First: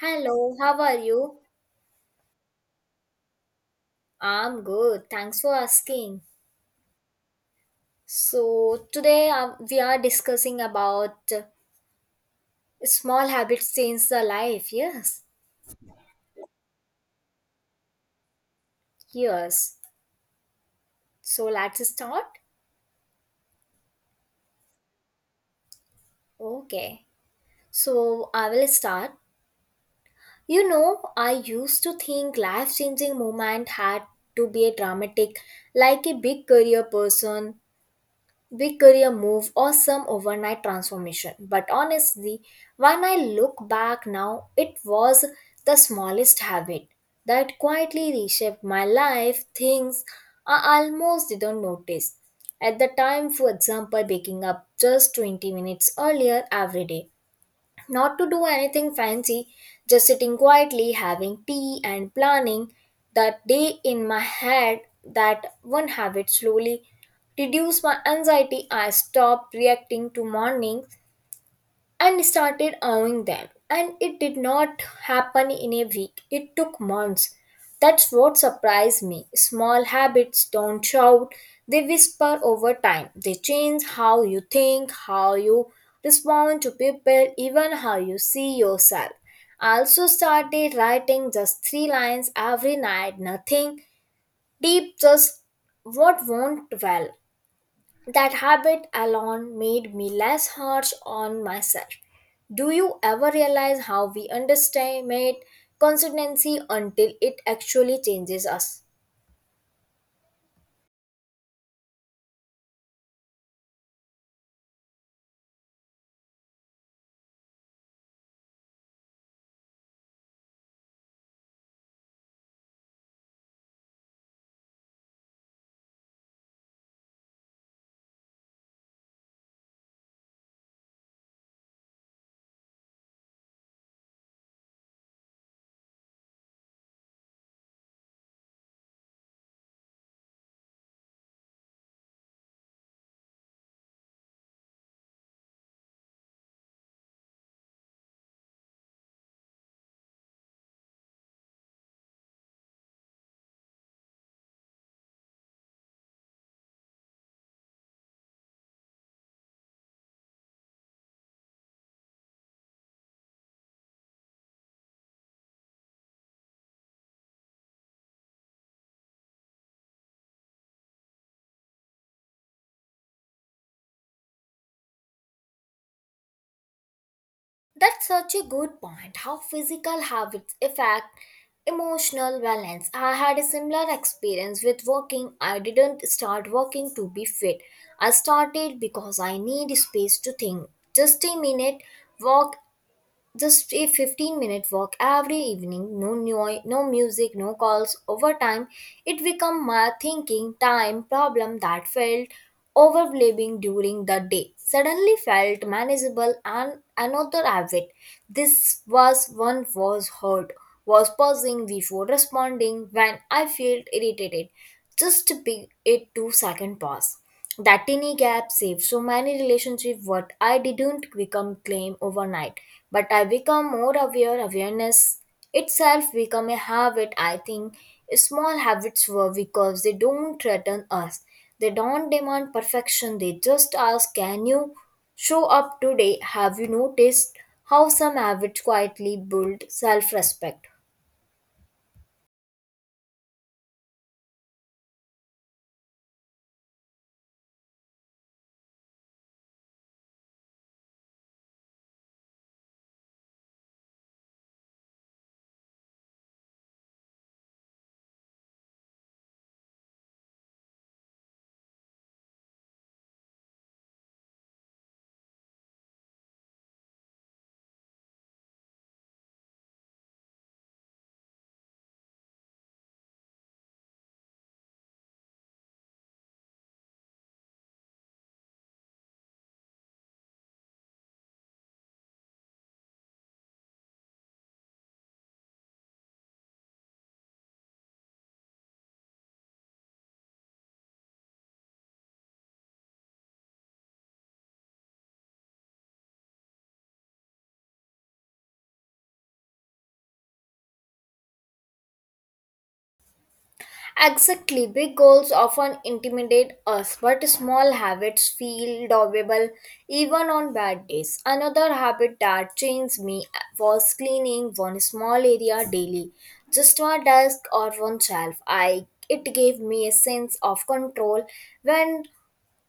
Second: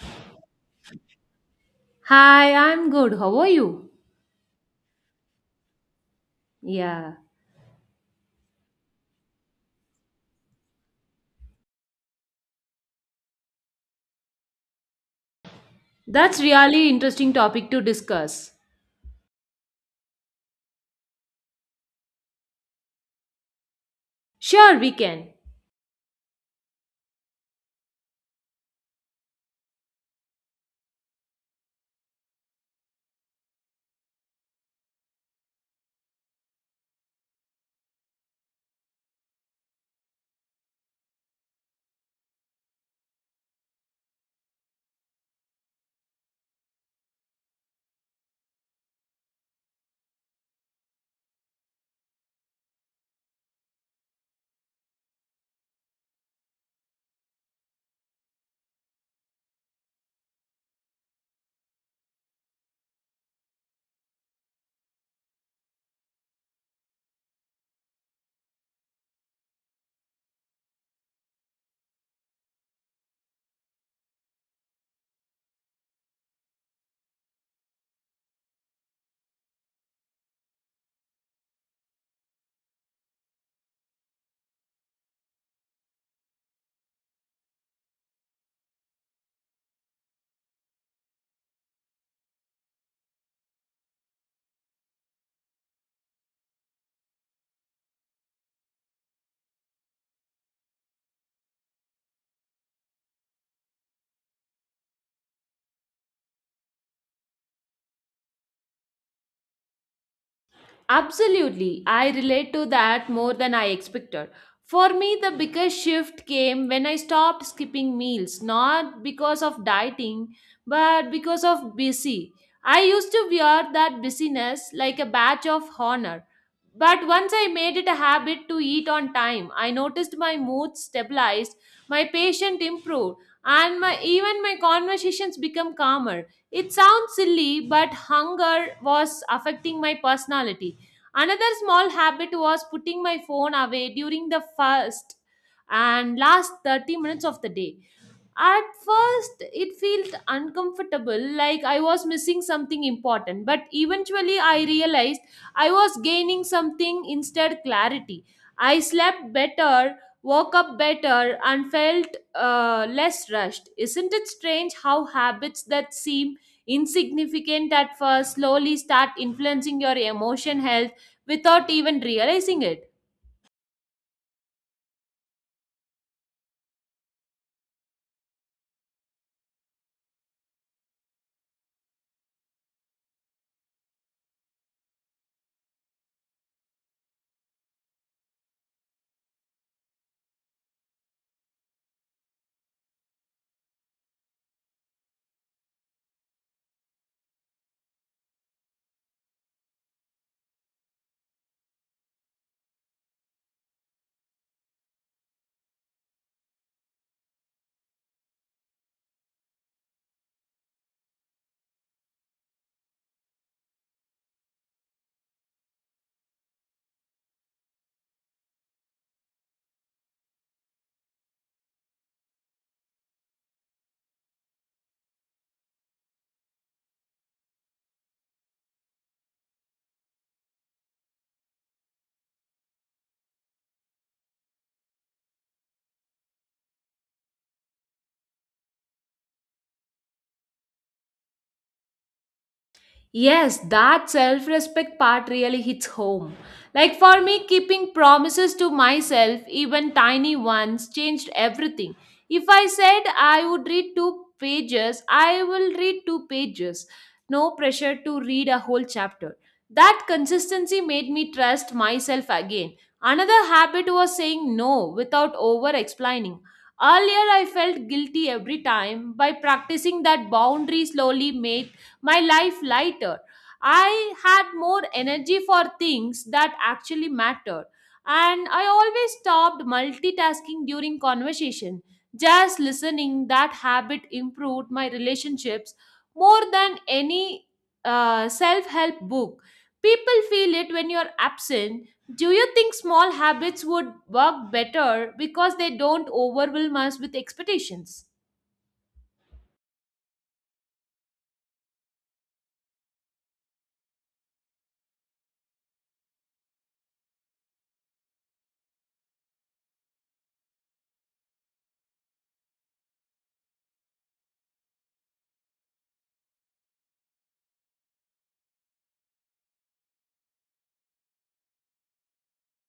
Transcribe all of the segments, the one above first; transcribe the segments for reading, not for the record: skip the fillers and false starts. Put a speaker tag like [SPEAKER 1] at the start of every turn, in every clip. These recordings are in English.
[SPEAKER 1] Hello, how are you?
[SPEAKER 2] Hi, I'm good. How are you?
[SPEAKER 1] I'm good. Thanks for asking.
[SPEAKER 2] Yeah,
[SPEAKER 1] So, today we are discussing about small habits change the life. Yes.
[SPEAKER 2] that's really interesting topic to discuss.
[SPEAKER 1] Yes. So, let's start.
[SPEAKER 2] Sure, we can.
[SPEAKER 1] Okay. So, I will start. You know, I used to think life changing moment had to be a dramatic, like a big career person big career move or some overnight transformation. But honestly, when I look back now, it was the smallest habit that quietly reshaped my life, things I almost didn't notice. At the time, for example, waking up just 20 minutes earlier every day not to do anything fancy, just sitting quietly, having tea, and planning that day in my head. That one habit slowly reduced my anxiety. I stopped reacting to mornings and started owning them. And it did not happen in a week, it took months. That's what surprised me. Small habits don't shout, they whisper over time. They change how you think, how you respond to people, even how you see yourself. I also started writing just three lines every night, nothing deep, just what went well. That habit alone made me less harsh on myself. Do you ever realize how we underestimate consistency until it actually changes us?
[SPEAKER 2] Absolutely. I relate to that more than I expected. For me, the biggest shift came when I stopped skipping meals, not because of dieting, but because of busy. I used to wear that busyness like a badge of honor. But once I made it a habit to eat on time, I noticed my mood stabilized, my patience improved, and even my conversations become calmer. It sounds silly, but hunger was affecting my personality. Another small habit was putting my phone away during the first and last 30 minutes of the day. At first, it felt uncomfortable, like I was missing something important, but eventually I realized I was gaining something instead clarity. I slept better, woke up better, and felt less rushed. Isn't it strange how habits that seem insignificant at first slowly start influencing your emotion health without even realizing it?
[SPEAKER 1] That's such a good point. How physical habits affect emotional balance. I had a similar experience with walking. I didn't start walking to be fit. I started because I need space to think. Just a minute walk. Just a 15-minute walk every evening, no, no music, no calls. Over time, it became my thinking time problem that felt overwhelming during the day. Suddenly felt manageable and another habit. This was one was hurt, was pausing before responding when I felt irritated. Just be a 2 second pause. That tiny gap saved so many relationships. What I didn't become claim overnight, but I become more aware. Awareness itself become a habit. I think small habits were because they don't threaten us. They don't demand perfection. They just ask, "Can you show up today?" Have you noticed how some habits quietly build self-respect?
[SPEAKER 2] Yes, that self respect part really hits home. Like for me, keeping promises to myself, even tiny ones, changed everything. If I said I would read two pages, I will read two pages. No pressure to read a whole chapter. That consistency made me trust myself again. Another habit was saying no without over explaining. Earlier, I felt guilty every time. By practicing that boundary slowly made my life lighter. I had more energy for things that actually mattered. And I always stopped multitasking during conversation. Just listening, that habit improved my relationships more than any self help book. People feel it when you're absent. Do you think small habits would work better because they don't overwhelm us with expectations?
[SPEAKER 1] Exactly, big goals often intimidate us, but small habits feel doable even on bad days. Another habit that changed me was cleaning one small area daily, just my desk or one shelf. I it gave me a sense of control when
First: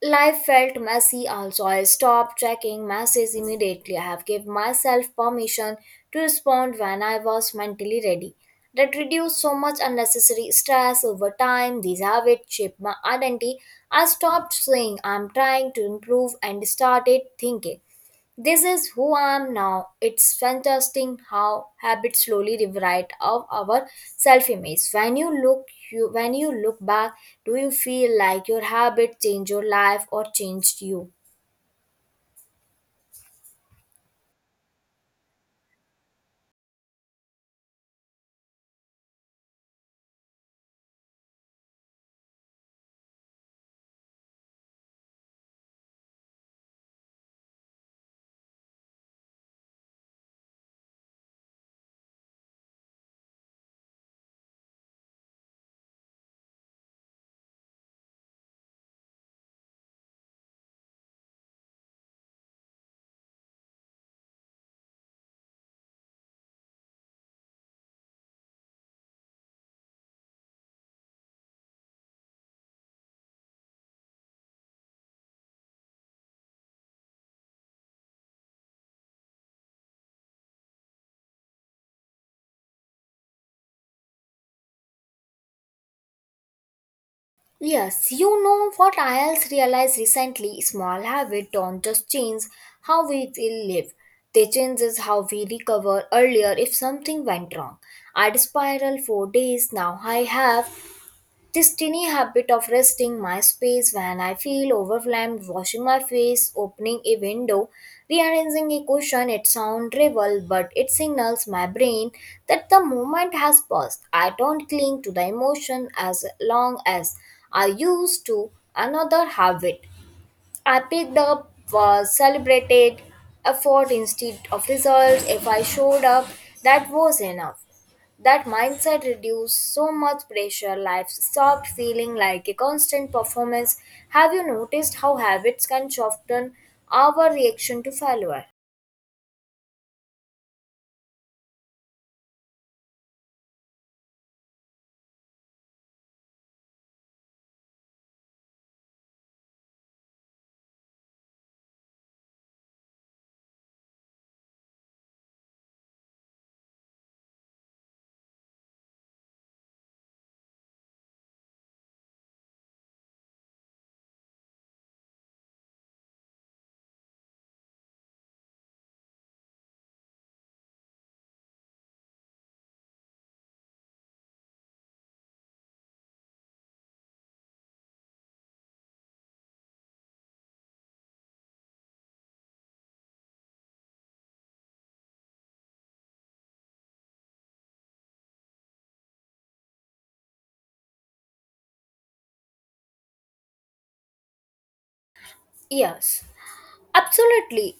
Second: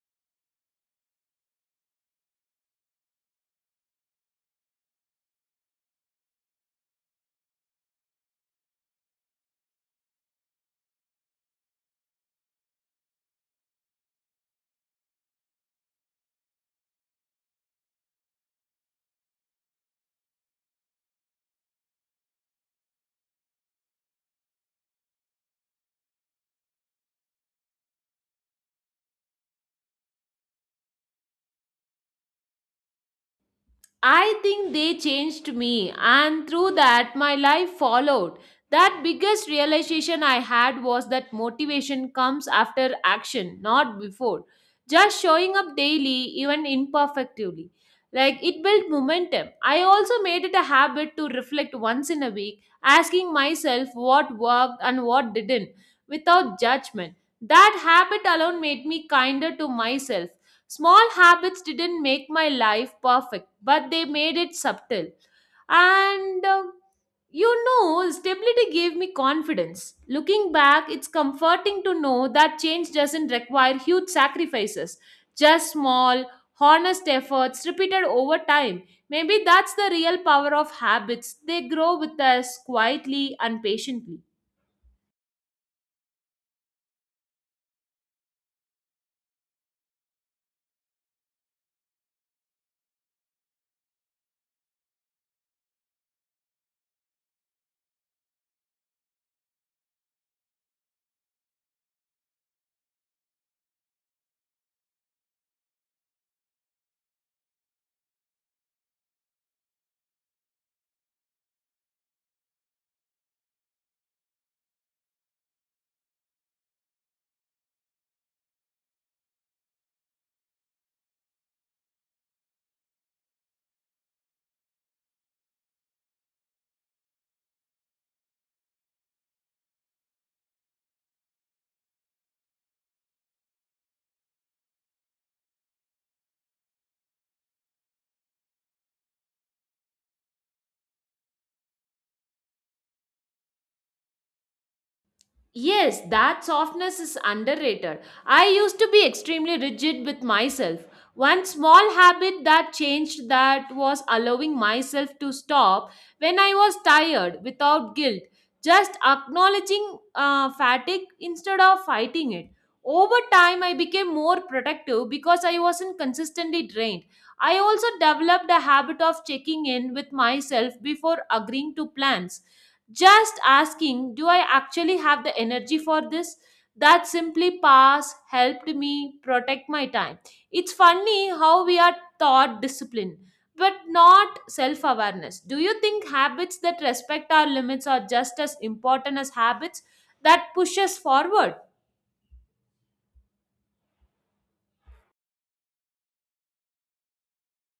[SPEAKER 1] life felt messy also. I stopped checking messages immediately. I have given myself permission to respond when I was mentally ready. That reduced so much unnecessary stress over time. These habits shaped my identity. I stopped saying I'm trying to improve and started thinking this is who I am now. It's fantastic how habits slowly rewrite of our self-image. When you look back, do you feel like your habit changed your life or changed you?
[SPEAKER 2] I think they changed me, and through that, my life followed. That biggest realization I had was that motivation comes after action, not before. Just showing up daily, even imperfectly. Like it built momentum. I also made it a habit to reflect once in a week, asking myself what worked and what didn't without judgment. That habit alone made me kinder to myself. Small habits didn't make my life perfect, but they made it subtle. And um, Stability gave me confidence. Looking back, it's comforting to know that change doesn't require huge sacrifices, just small, honest efforts repeated over time. Maybe that's the real power of habits. They grow with us quietly and patiently.
[SPEAKER 1] Yes, you know what I else realized recently small habits don't just change how we will live. They changes how we recover earlier if something went wrong. I'd spiral for days now I have this tiny habit of resting my space when I feel overwhelmed, washing my face, opening a window, rearranging a cushion, it sounds trivial, but it signals my brain that the moment has passed. I don't cling to the emotion as long as I used to another habit. I picked up was celebrated effort instead of results. If I showed up, that was enough. That mindset reduced so much pressure. Life stopped feeling like a constant performance. Have you noticed how habits can soften our reaction to failure?
[SPEAKER 2] Yes, that softness is underrated. I used to be extremely rigid with myself. One small habit that changed that was allowing myself to stop when I was tired without guilt, just acknowledging fatigue instead of fighting it. Over time, I became more protective because I wasn't consistently drained. I also developed a habit of checking in with myself before agreeing to plans, just asking, do I actually have the energy for this? That simply pass helped me protect my time. It's funny how we are taught discipline, but not self awareness. Do you think habits that respect our limits are just as important as habits that push us forward?
[SPEAKER 1] Yes, absolutely.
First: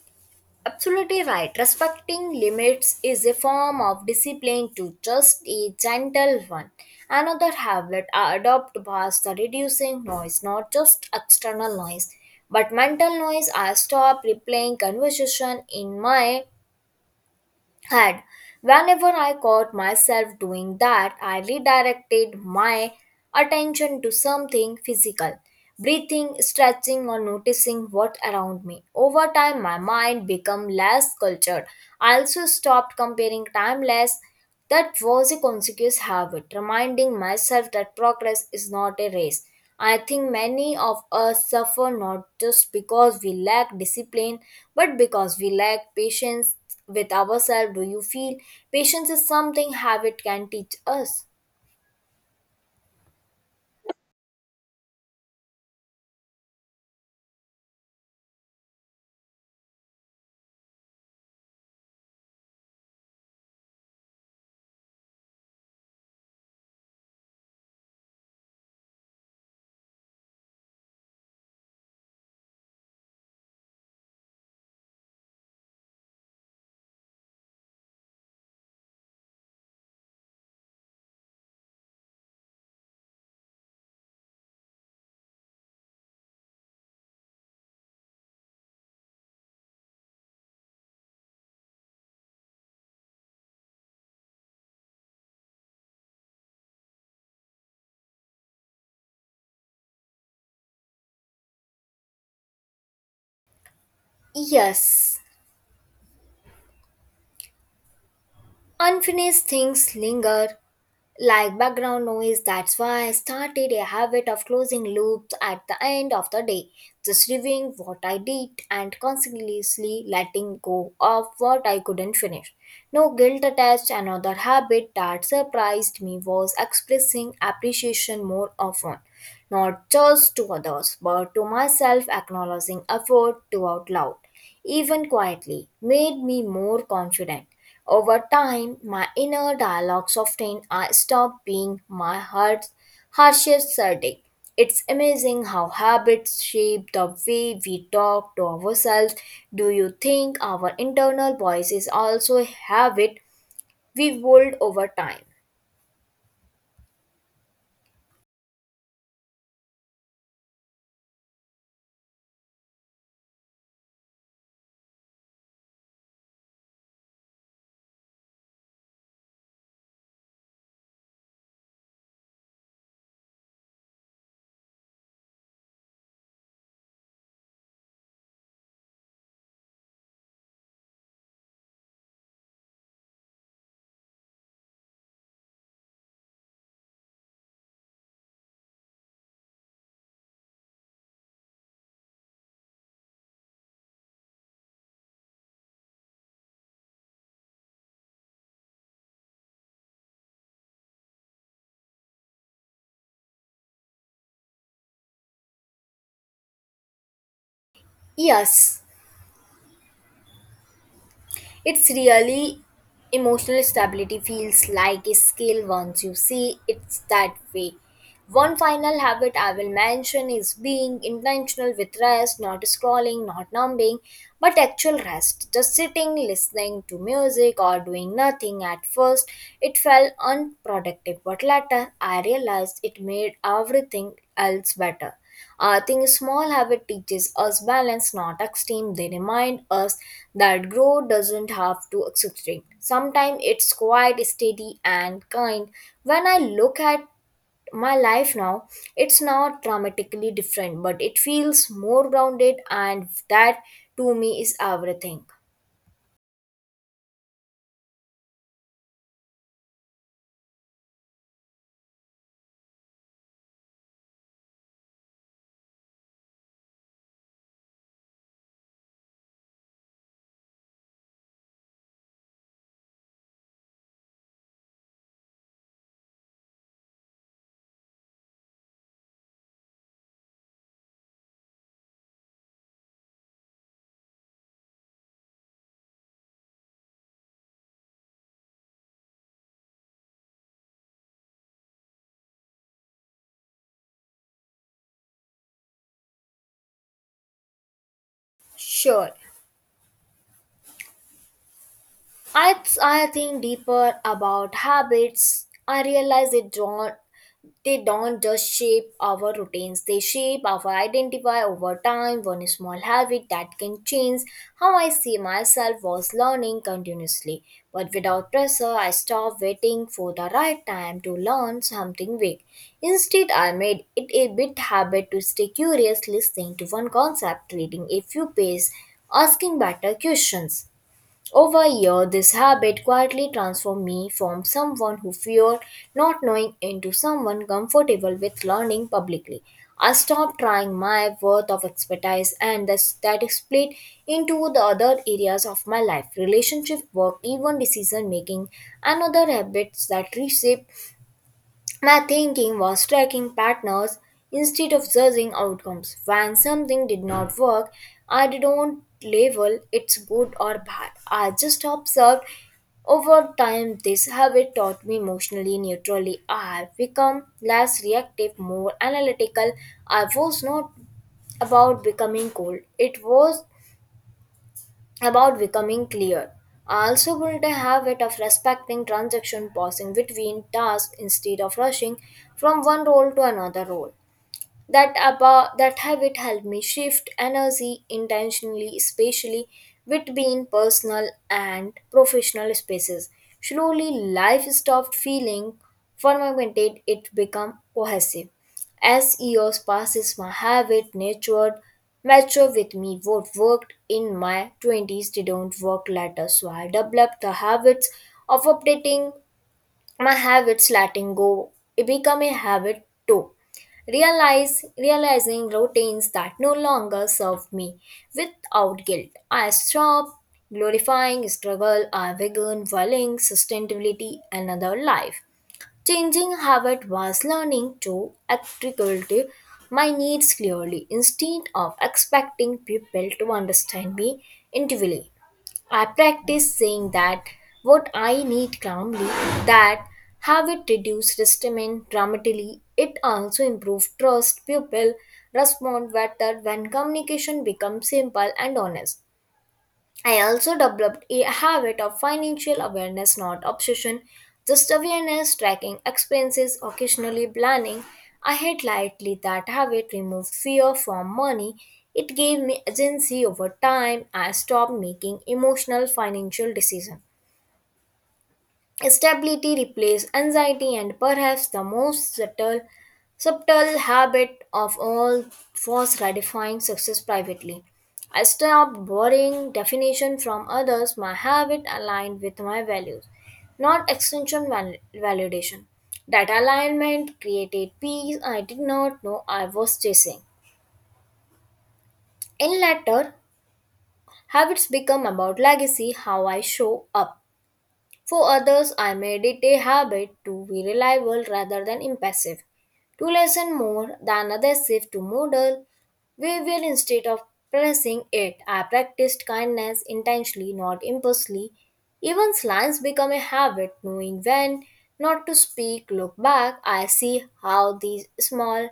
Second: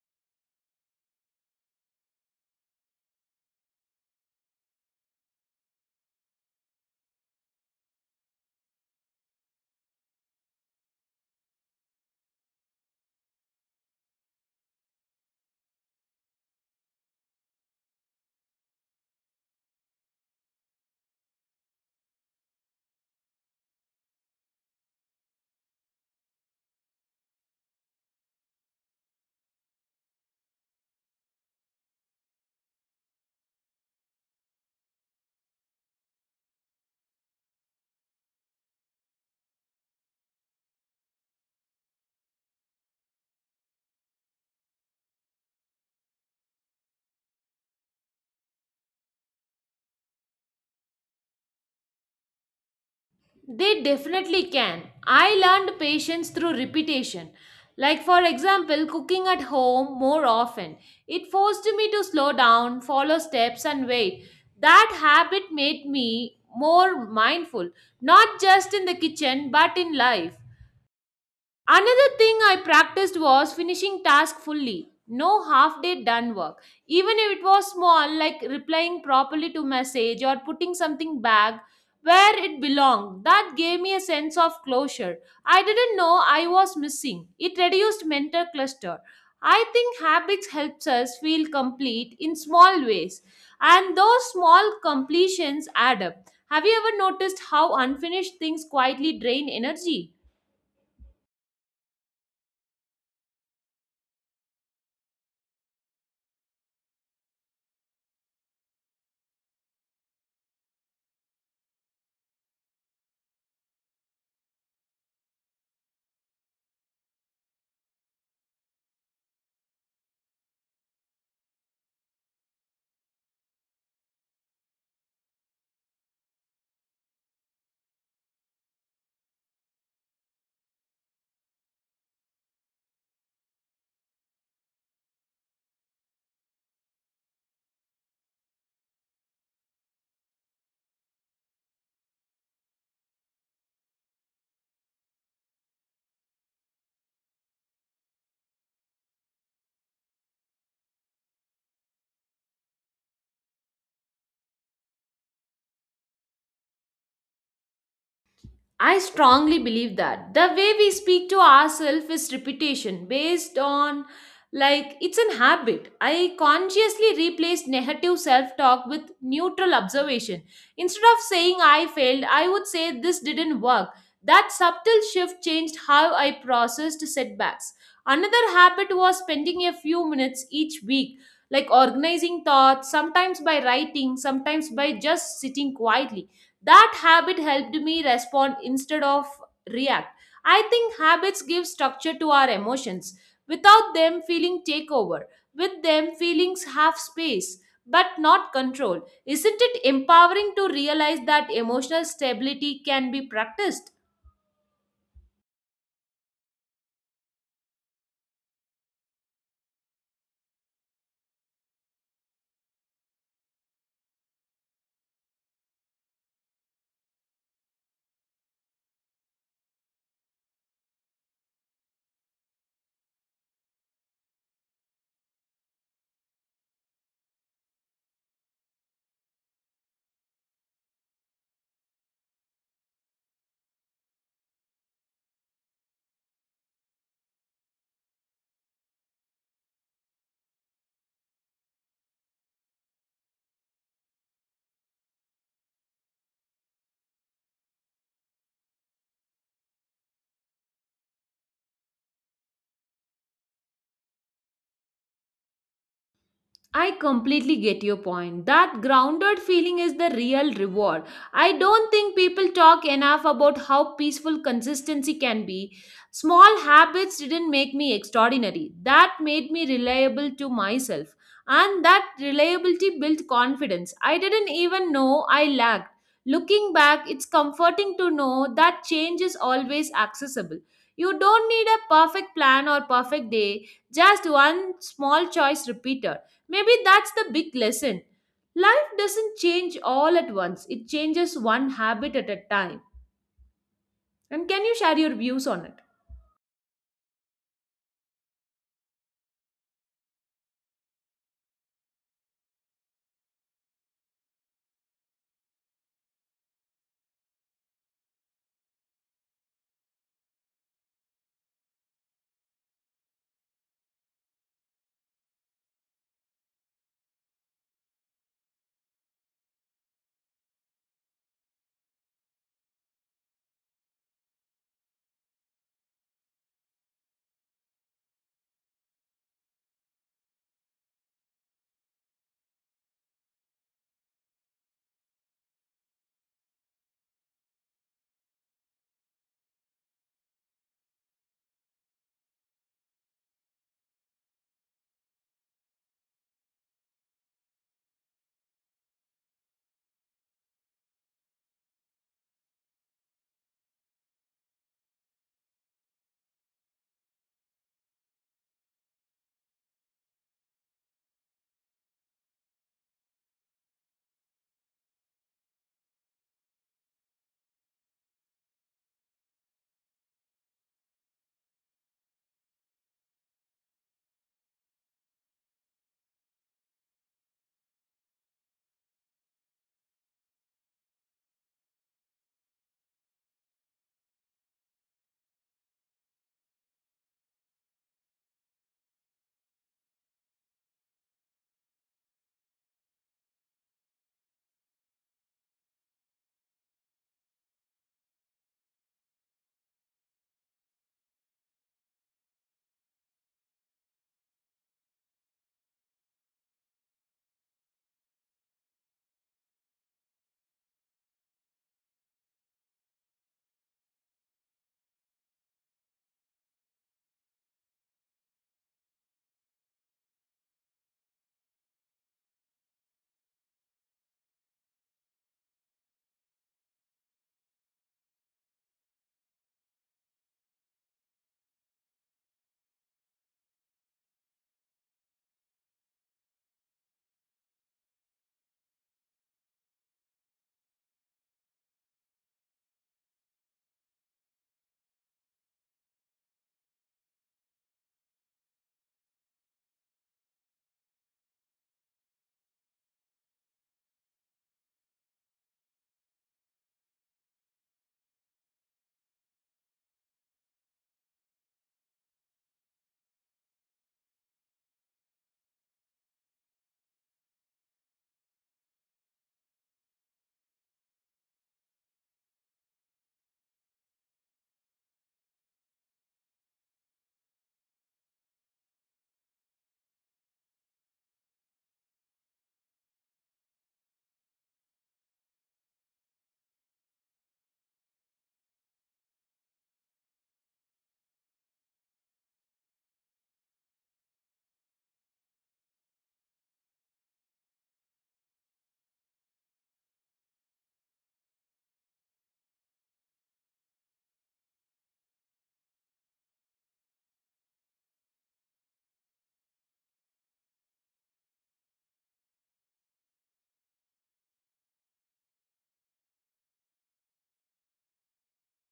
[SPEAKER 1] Absolutely right. Respecting limits is a form of discipline to just a gentle one. Another habit I adopt was the reducing noise, not just external noise, but mental noise. I stop replaying conversation in my had. Whenever I caught myself doing that, I redirected my attention to something physical, breathing, stretching, or noticing what around me. Over time, my mind became less cultured. I also stopped comparing timeless. That was a conscious habit, reminding myself that progress is not a race. I think many of us suffer not just because we lack discipline, but because we lack patience with ourselves. Do you feel patience is something habit can teach us?
[SPEAKER 2] They definitely can. I learned patience through repetition. Like, for example, cooking at home more often. It forced me to slow down, follow steps, and wait. That habit made me more mindful, not just in the kitchen, but in life. Another thing I practiced was finishing task fully. No half day done work. Even if it was small, like replying properly to message or putting something back where it belonged, that gave me a sense of closure. I didn't know I was missing. It reduced mental cluster. I think habits helps us feel complete in small ways, and those small completions add up. Have you ever noticed how unfinished things quietly drain energy?
[SPEAKER 1] Yes. Unfinished things linger, like background noise. That's why I started a habit of closing loops at the end of the day, just reviewing what I did and continuously letting go of what I couldn't finish. No guilt attached. Another habit that surprised me was expressing appreciation more often, not just to others, but to myself, acknowledging effort to out loud, even quietly, made me more confident. Over time, my inner dialogue softened. I stopped being my heart's harshest critic. It's amazing how habits shape the way we talk to ourselves. Do you think our internal voices also have it we mold over time?
[SPEAKER 2] I strongly believe that the way we speak to ourselves is repetition based on like it's an habit. I consciously replaced negative self talk with neutral observation. Instead of saying I failed, I would say this didn't work. That subtle shift changed how I processed setbacks. Another habit was spending a few minutes each week, like organizing thoughts, sometimes by writing, sometimes by just sitting quietly. That habit helped me respond instead of react. I think habits give structure to our emotions without them feeling take over. With them feelings have space but not control. Isn't it empowering to realize that emotional stability can be practiced?
[SPEAKER 1] Yes, it's really emotional stability feels like a skill once you see it's that way. One final habit I will mention is being intentional with rest, not scrolling, not numbing, but actual rest. Just sitting, listening to music, or doing nothing. At first, it felt unproductive, but later I realized it made everything else better. I think small habit teaches us balance, not extreme. They remind us that growth doesn't have to accelerate. Sometimes it's quite steady and kind. When I look at my life now, it's not dramatically different, but it feels more grounded, and that to me is everything.
[SPEAKER 2] I completely get your point. That grounded feeling is the real reward. I don't think people talk enough about how peaceful consistency can be. Small habits didn't make me extraordinary, that made me reliable to myself. And that reliability built confidence. I didn't even know I lacked. Looking back, it's comforting to know that change is always accessible. You don't need a perfect plan or perfect day, just one small choice repeated. Maybe that's the big lesson. Life doesn't change all at once, it changes one habit at a time. And can you share your views on it?
[SPEAKER 1] Sure. I think deeper about habits. I realize it don't they don't just shape our routines, they shape our identity over time. One small habit that can change how I see myself was learning continuously but without pressure. I stopped waiting for the right time to learn something big. Instead, I made it a bit habit to stay curious, listening to one concept, reading a few pages, asking better questions. Over years, this habit quietly transformed me from someone who feared not knowing into someone comfortable with learning publicly. I stopped trying my worth of expertise and that is split into the other areas of my life relationship, work, even decision making, and other habits that reshape my thinking was tracking partners instead of judging outcomes. When something did not work, I didn't label it's good or bad. I just observed. Over time this habit taught me emotionally neutrally. I have become less reactive, more analytical. I was not about becoming cold. It was about becoming clear. I also built a habit of respecting transaction, pausing between tasks instead of rushing from one role to another role. That habit helped me shift energy intentionally, especially between personal and professional spaces. Slowly life stopped feeling fragmented, it became cohesive. As years passes my habit matured, matured with me. What worked in my 20s didn't work later, so I developed the habits of updating my habits. Letting go it become a habit too. Realize Realizing routines that no longer serve me without guilt, I stop glorifying struggle. I began valuing sustainability. And other life changing habit was learning to articulate my needs clearly instead of expecting people to understand me intuitively. I practice saying that what I need calmly, that have it reduced resentment dramatically. It also improves trust. People respond better when communication becomes simple and honest. I also developed a habit of financial awareness, not obsession, just awareness, tracking expenses, occasionally planning. I had lightly that habit removed fear from money. It gave me agency over time. I stopped making emotional financial decisions. Stability replaced anxiety, and perhaps the most subtle habit of all was redefining success privately. I stopped borrowing definition from others. My habit aligned with my values, not validation. That alignment created peace I did not know I was chasing. In latter, habits become about legacy, how I show up for others. I made it a habit to be reliable rather than impassive, to listen more than aggressive, to model behavior instead of pressing it. I practiced kindness intentionally, not impulsively. Even slimes become a habit, knowing when not to speak. Look back, I see how these small,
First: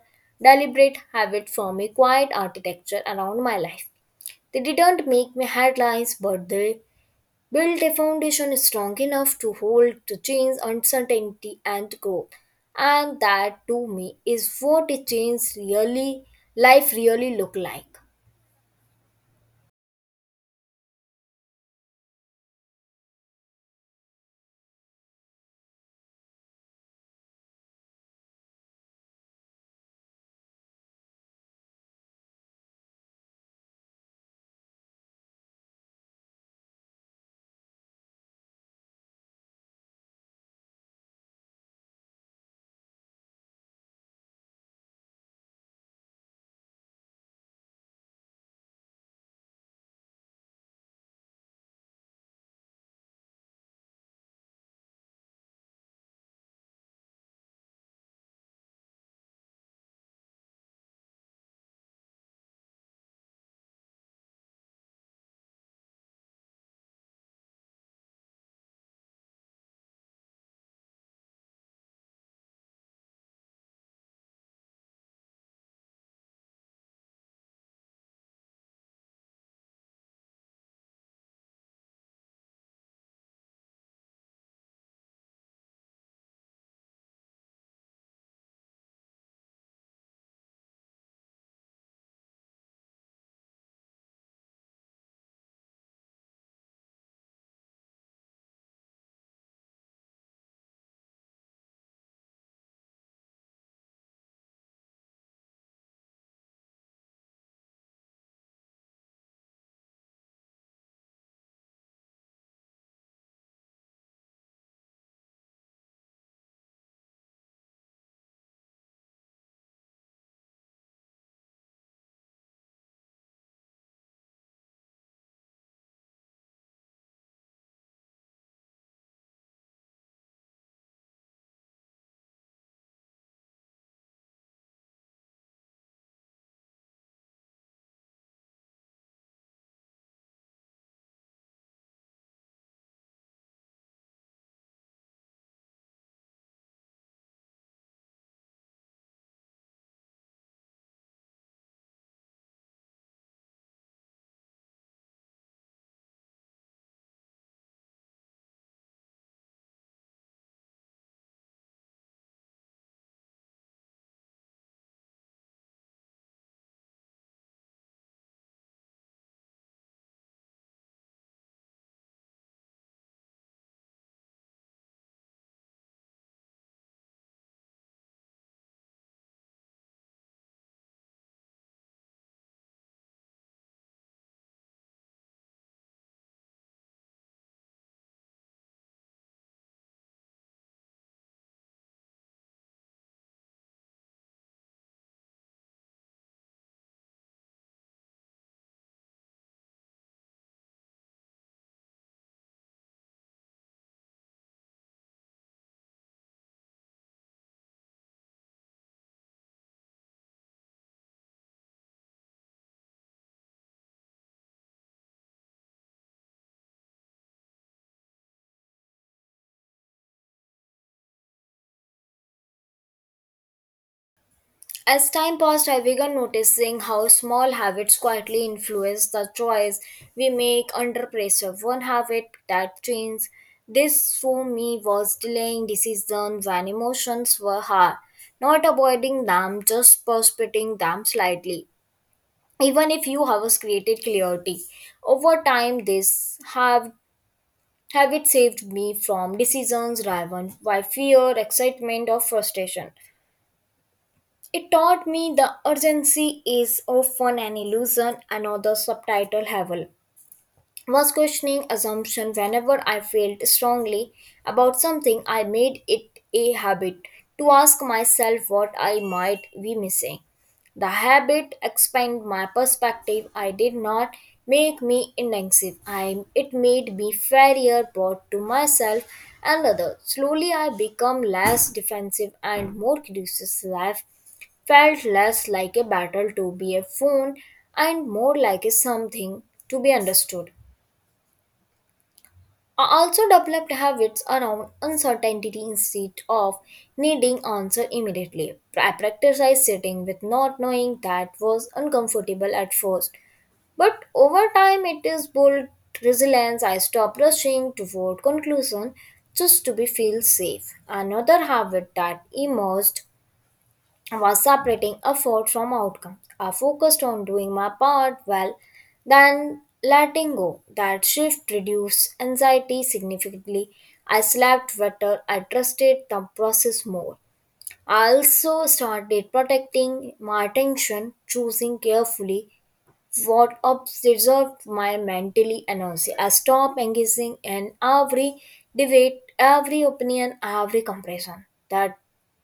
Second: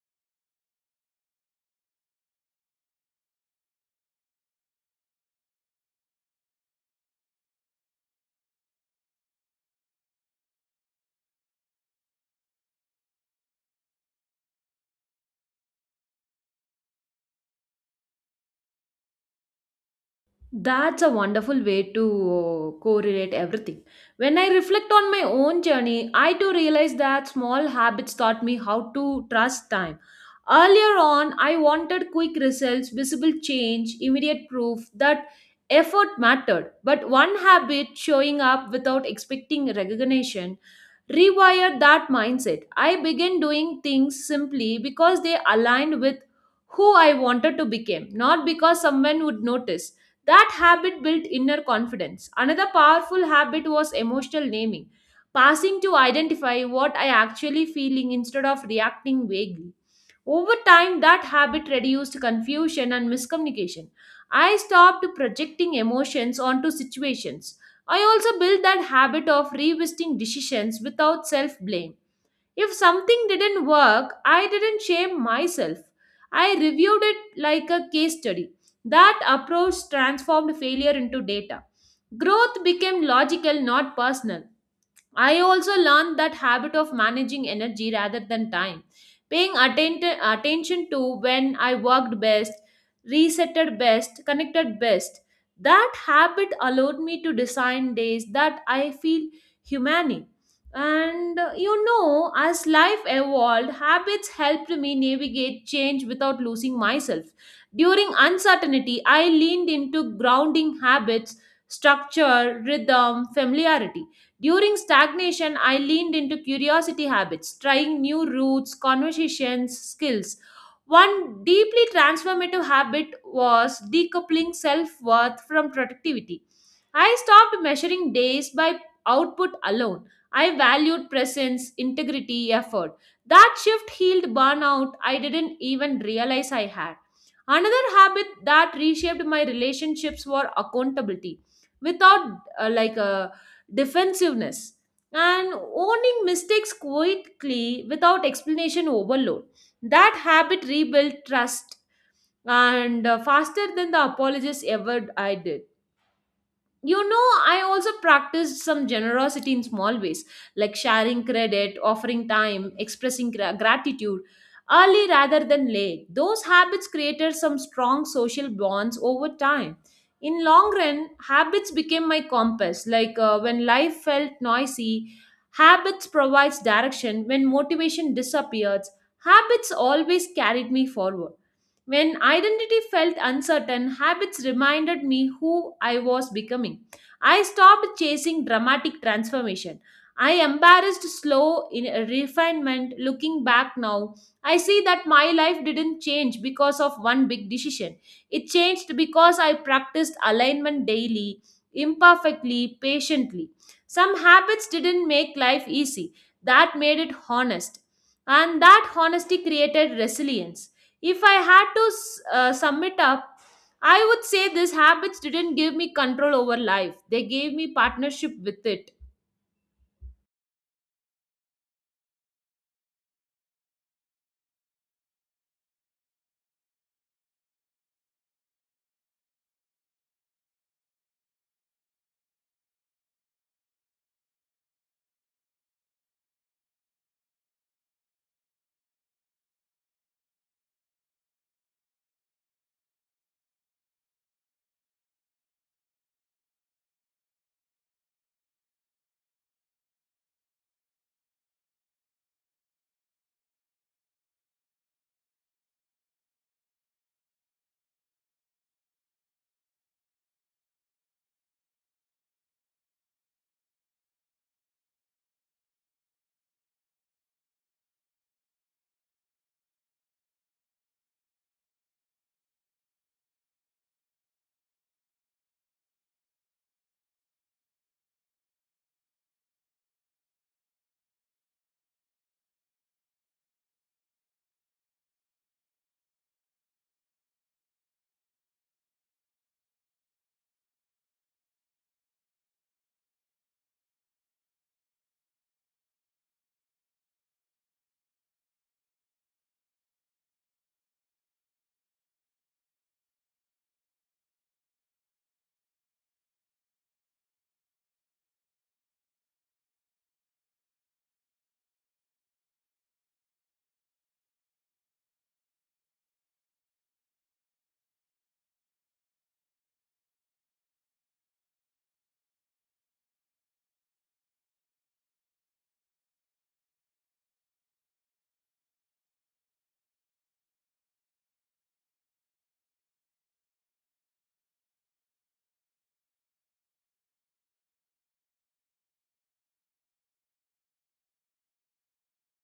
[SPEAKER 1] deliberate habits form a quiet architecture around my life. They didn't make me headlines, but they build a foundation strong enough to hold to change, uncertainty, and growth. And that to me is what a change really, life really look like.
[SPEAKER 2] That's a wonderful way to correlate everything. When I reflect on my own journey, I too realize that small habits taught me how to trust time. Earlier on, I wanted quick results, visible change, immediate proof that effort mattered. But one habit, showing up without expecting recognition, rewired that mindset. I began doing things simply because they aligned with who I wanted to become, not because someone would notice. That habit built inner confidence. Another powerful habit was emotional naming, passing to identify what I actually feeling instead of reacting vaguely. Over time, that habit reduced confusion and miscommunication. I stopped projecting emotions onto situations. I also built that habit of revisiting decisions without self blame. If something didn't work, I didn't shame myself. I reviewed it like a case study. That approach transformed failure into data. Growth became logical, not personal. I also learned that habit of managing energy rather than time, paying attention to when I worked best, resetted best, connected best. That habit allowed me to design days that I feel humane. As life evolved, habits helped me navigate change without losing myself. During uncertainty, I leaned into grounding habits, structure, rhythm, familiarity. During stagnation, I leaned into curiosity habits, trying new routes, conversations, skills. One deeply transformative habit was decoupling self worth from productivity. I stopped measuring days by output alone. I valued presence, integrity, effort. That shift healed burnout I didn't even realize I had. Another habit that reshaped my relationships were accountability. Without a defensiveness, and owning mistakes quickly without explanation overload. That habit rebuilt trust and faster than the apologists ever I did, you know. I also practiced some generosity in small ways, like sharing credit, offering time, expressing gratitude early rather than late. Those habits created some strong social bonds over time. In long run habits became my compass, like, when life felt noisy, habits provides direction. When motivation disappears, habits always carried me forward. When identity felt uncertain, habits reminded me who I was becoming. I stopped chasing dramatic transformation. I embarrassed slow in refinement. Looking back now, I see that my life didn't change because of one big decision. It changed because I practiced alignment daily, imperfectly, patiently. Some habits didn't make life easy, that made it honest. And that honesty created resilience. If I had to sum it up, I would say these habits didn't give me control over life, they gave me partnership with it.
[SPEAKER 1] As time passed, I began noticing how small habits quietly influence the choice we make under pressure. One habit that changed this for me was delaying decisions when emotions were hard, not avoiding them, just postponing them slightly. Even if few hours created clarity over time, this have it saved me from decisions driven by fear, excitement or frustration. It taught me the urgency is often an illusion. Another subtitle level was questioning assumption whenever I felt strongly about something. I made it a habit to ask myself what I might be missing. The habit expanded my perspective. I did not make me indecisive. I it made me fairer both to myself and others. Slowly I become less defensive and more curious. Life felt less like a battle to be a phone and more like a something to be understood. I also developed habits around uncertainty. Instead of needing answer immediately, I practiced sitting with not knowing. That was uncomfortable at first, but over time it is built resilience. I stopped rushing toward conclusion just to be feel safe. Another habit that emerged was separating effort from outcome. I focused on doing my part well, then letting go. That shift reduced anxiety significantly. I slept better. I trusted the process more. I also started protecting my attention, choosing carefully what observed my mentally energy. I stop engaging in every debate, every opinion, every comparison that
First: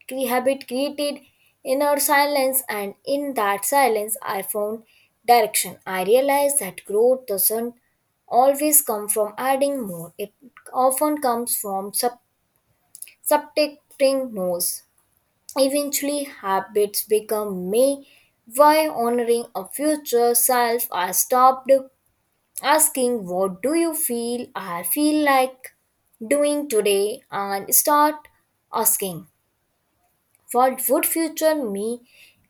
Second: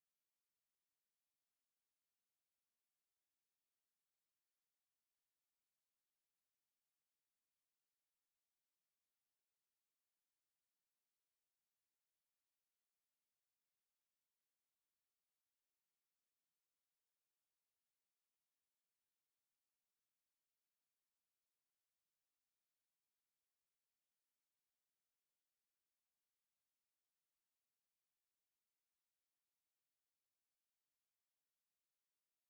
[SPEAKER 1] habit created inner silence, and in that silence, I found direction. I realized that growth doesn't always come from adding more, it often comes from subtracting no's. Eventually, habits become me. Why honoring a future self, I stopped asking, what do you feel? I feel like doing today, and start asking, what would future me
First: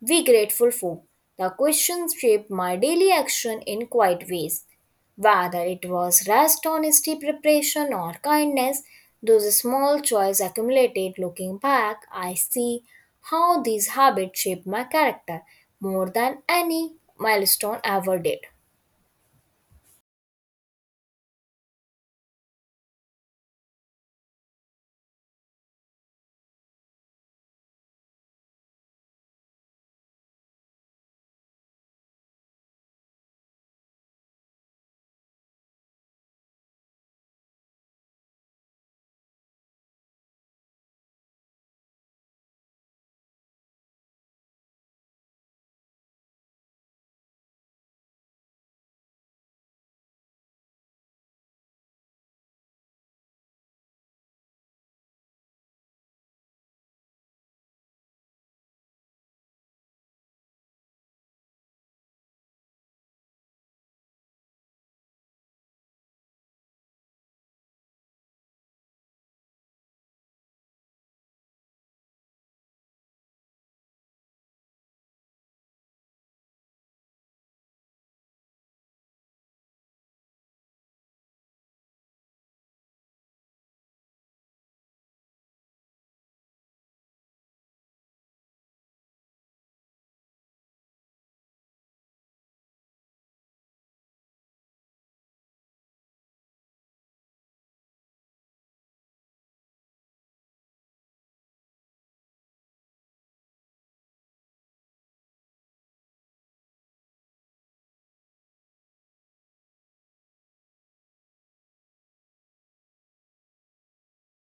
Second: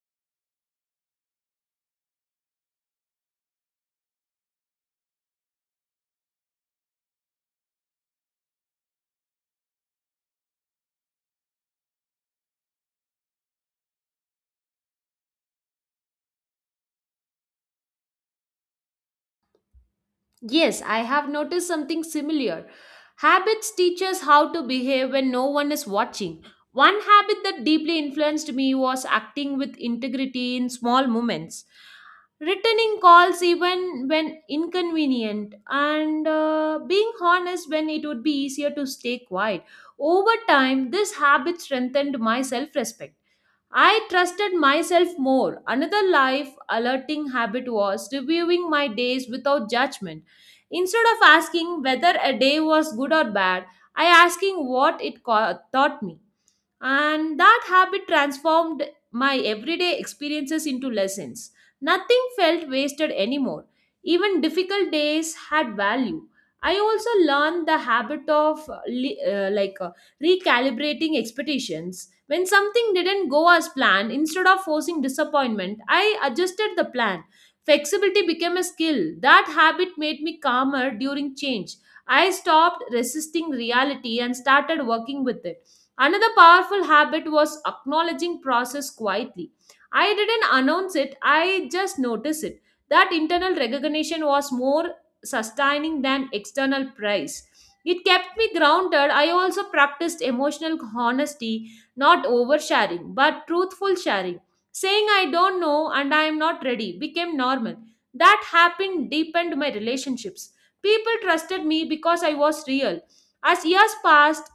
[SPEAKER 1] be grateful for? The questions shaped my daily action in quiet ways. Whether it was rest, honesty, preparation, or kindness, those small choices accumulated. Looking back, I see how these habits shaped my character more than any milestone ever did.
[SPEAKER 2] Yes, I have noticed something similar. Habits teach us how to behave when no one is watching. One habit that deeply influenced me was acting with integrity in small moments, returning calls even when inconvenient, and being honest when it would be easier to stay quiet. Over time, this habit strengthened my self respect. I trusted myself more. Another life alerting habit was reviewing my days without judgment. Instead of asking whether a day was good or bad, I asking what it taught me. And that habit transformed my everyday experiences into lessons. Nothing felt wasted anymore. Even difficult days had value. I also learned the habit of recalibrating expectations when something didn't go as planned, instead of forcing disappointment, I adjusted the plan. Flexibility became a skill. That habit made me calmer during change. I stopped resisting reality and started working with it. Another powerful habit was acknowledging process quietly. I didn't announce it, I just noticed it. That internal recognition was more sustaining than external praise. It kept me grounded. I also practiced emotional honesty, not oversharing, but truthful sharing. Saying I don't know and I am not ready became normal. That happened deepened my relationships. People trusted me because I was real. As years passed,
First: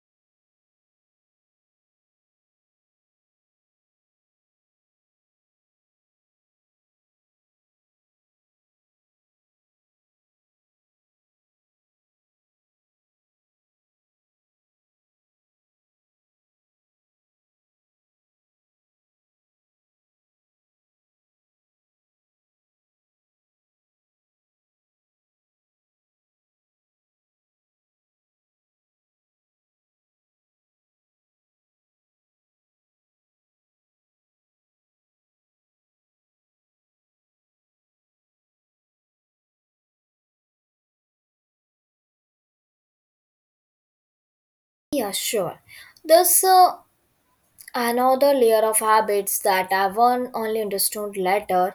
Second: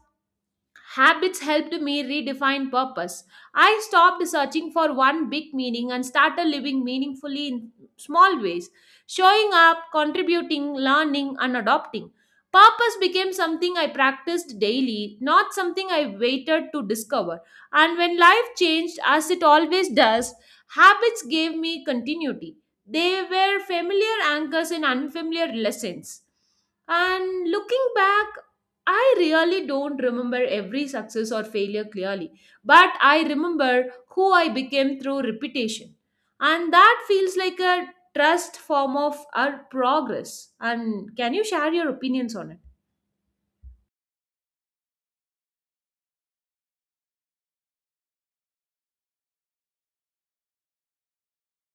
[SPEAKER 2] habits helped me redefine purpose. I stopped searching for one big meaning and started living meaningfully in small ways, showing up, contributing, learning, and adopting. Purpose became something I practiced daily, not something I waited to discover. And when life changed, as it always does, habits gave me continuity. They were familiar anchors in unfamiliar lessons. And looking back, I really don't remember every success or failure clearly, but I remember who I became through repetition. And that feels like a trust form of our progress. And can you share your opinions on it?
[SPEAKER 1] Yeah, sure. There's another layer of habits that I've only understood later,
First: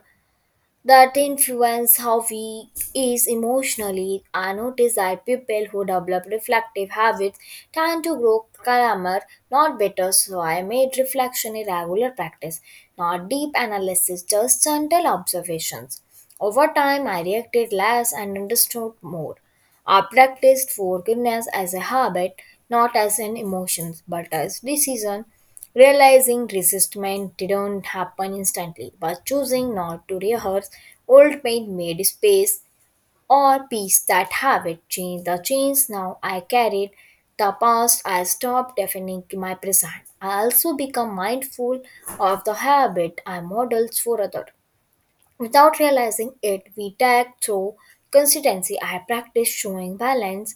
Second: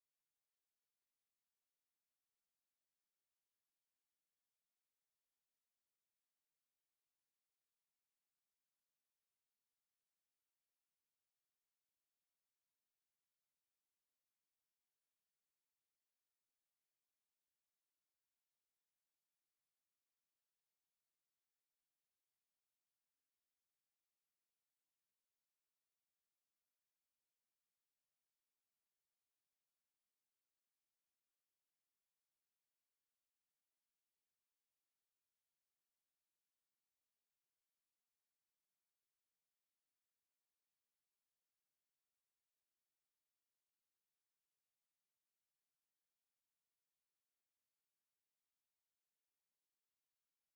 [SPEAKER 1] that influence how we is emotionally. I notice that people who develop reflective habits tend to grow calmer, not better. So I made reflection a regular practice, not deep analysis, just gentle observations. Over time, I reacted less and understood more. I practiced forgiveness as a habit, not as an emotion, but as decision, realizing resistment didn't happen instantly, but choosing not to rehearse old pain made space or peace. That habit changed the chains. Now I carried the past, I stopped defining my present. I also become mindful of the habit I models for others. Without realizing it, we tag through consistency. I practice showing balance,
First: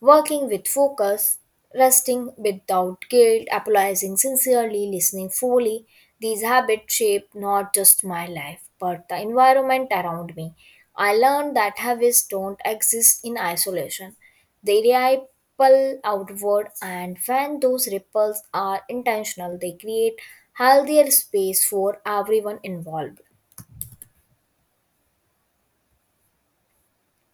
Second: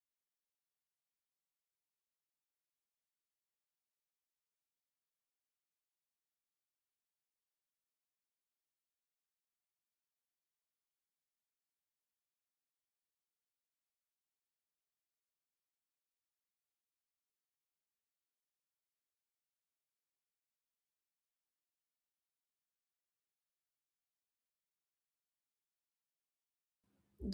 [SPEAKER 1] working with focus, resting without guilt, apologizing sincerely, listening fully. These habits shape not just my life, but the environment around me. I learned that habits don't exist in isolation. They ripple outward, and when those ripples are intentional, they create healthier space for everyone involved.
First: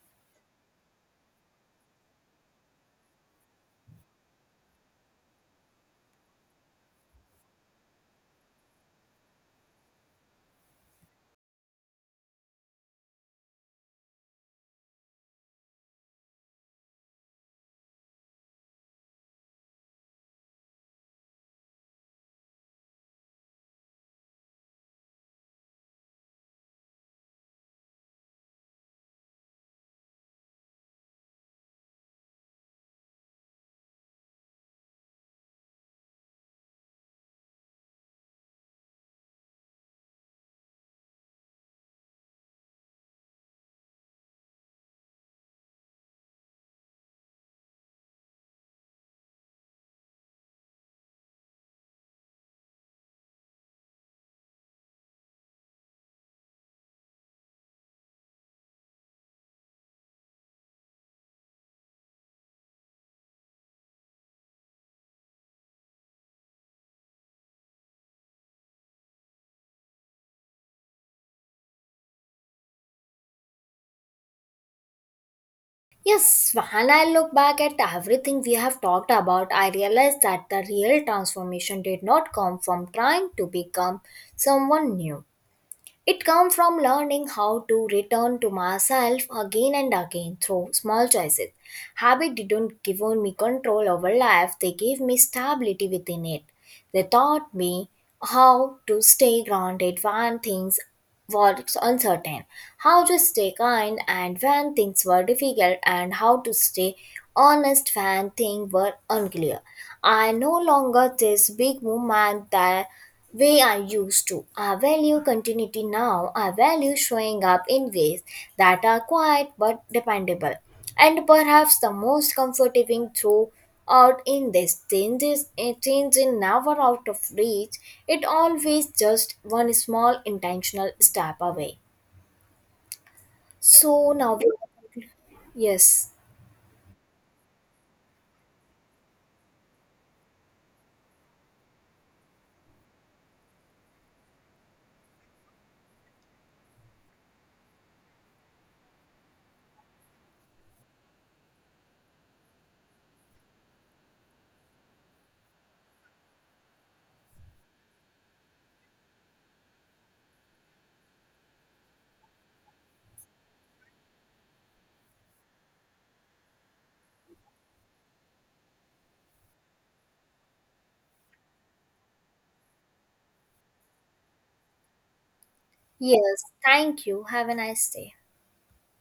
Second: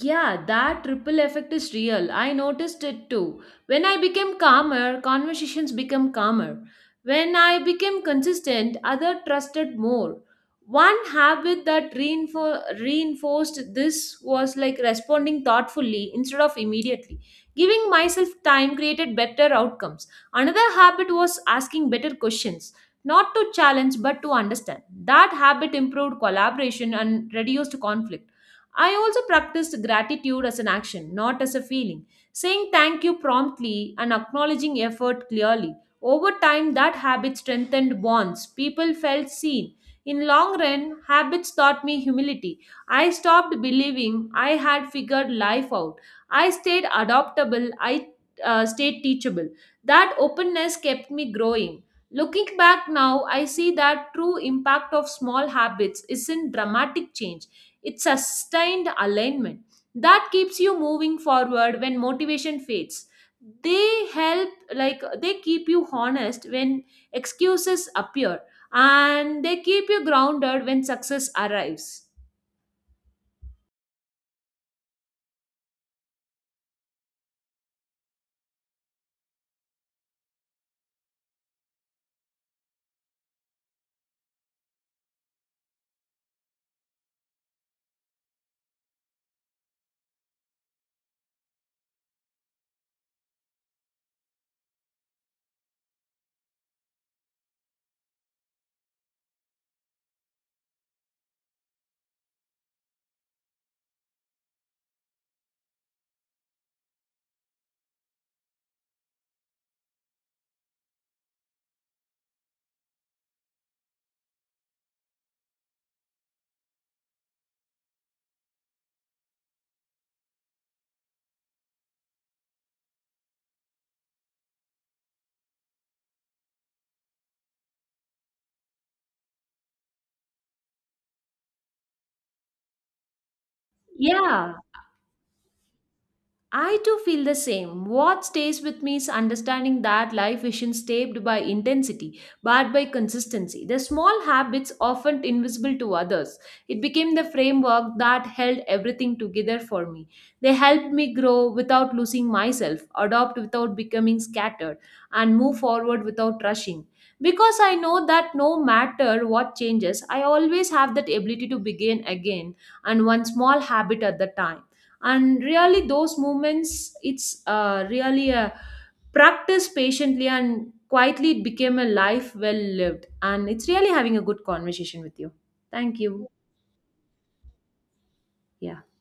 [SPEAKER 2] Yeah, that ripple effect is real. I noticed it too. When I became calmer, conversations became calmer. When I became consistent, other trusted more. One habit that reinforced this was like responding thoughtfully instead of immediately. Giving myself time created better outcomes. Another habit was asking better questions, not to challenge but to understand. That habit improved collaboration and reduced conflict. I also practiced gratitude as an action, not as a feeling, saying thank you promptly and acknowledging effort clearly. Over time, that habit strengthened bonds. People felt seen. In long run, habits taught me humility. I stopped believing I had figured life out. I stayed adaptable. I stayed teachable. That openness kept me growing. Looking back now, I see that true impact of small habits isn't dramatic change, it's sustained alignment that keeps you moving forward when motivation fades. They help, like, they keep you honest when excuses appear, and they keep you grounded when success arrives.
[SPEAKER 1] Yes, when I look back at everything we have talked about, I realize that the real transformation did not come from trying to become someone new. It came from learning how to return to myself again and again through small choices. Habit didn't give me control over life, they gave me stability within it. They taught me how to stay grounded when things was uncertain, how to stay kind and when things were difficult, and how to stay honest when things were unclear. I no longer this big movement that way I used to. I value continuity now. I value showing up in ways that are quiet but dependable. And perhaps the most comforting throughout in this change is a change in never out of reach. It always just one small intentional step away. So now we
[SPEAKER 2] Yeah.
[SPEAKER 1] yes.
[SPEAKER 2] I too feel the same. What stays with me is understanding that life isn't shaped by intensity, but by consistency. The small habits, often invisible to others, it became the framework that held everything together for me. They helped me grow without losing myself, adopt without becoming scattered, and move forward without rushing. Because I know that no matter what changes, I always have that ability to begin again, and one small habit at a time. And really those moments, it's really a practice patiently and quietly. It became a life well lived, and it's really having a good conversation with you. Thank you.
[SPEAKER 1] Yes. Thank you. Have a nice day.
[SPEAKER 2] Yeah.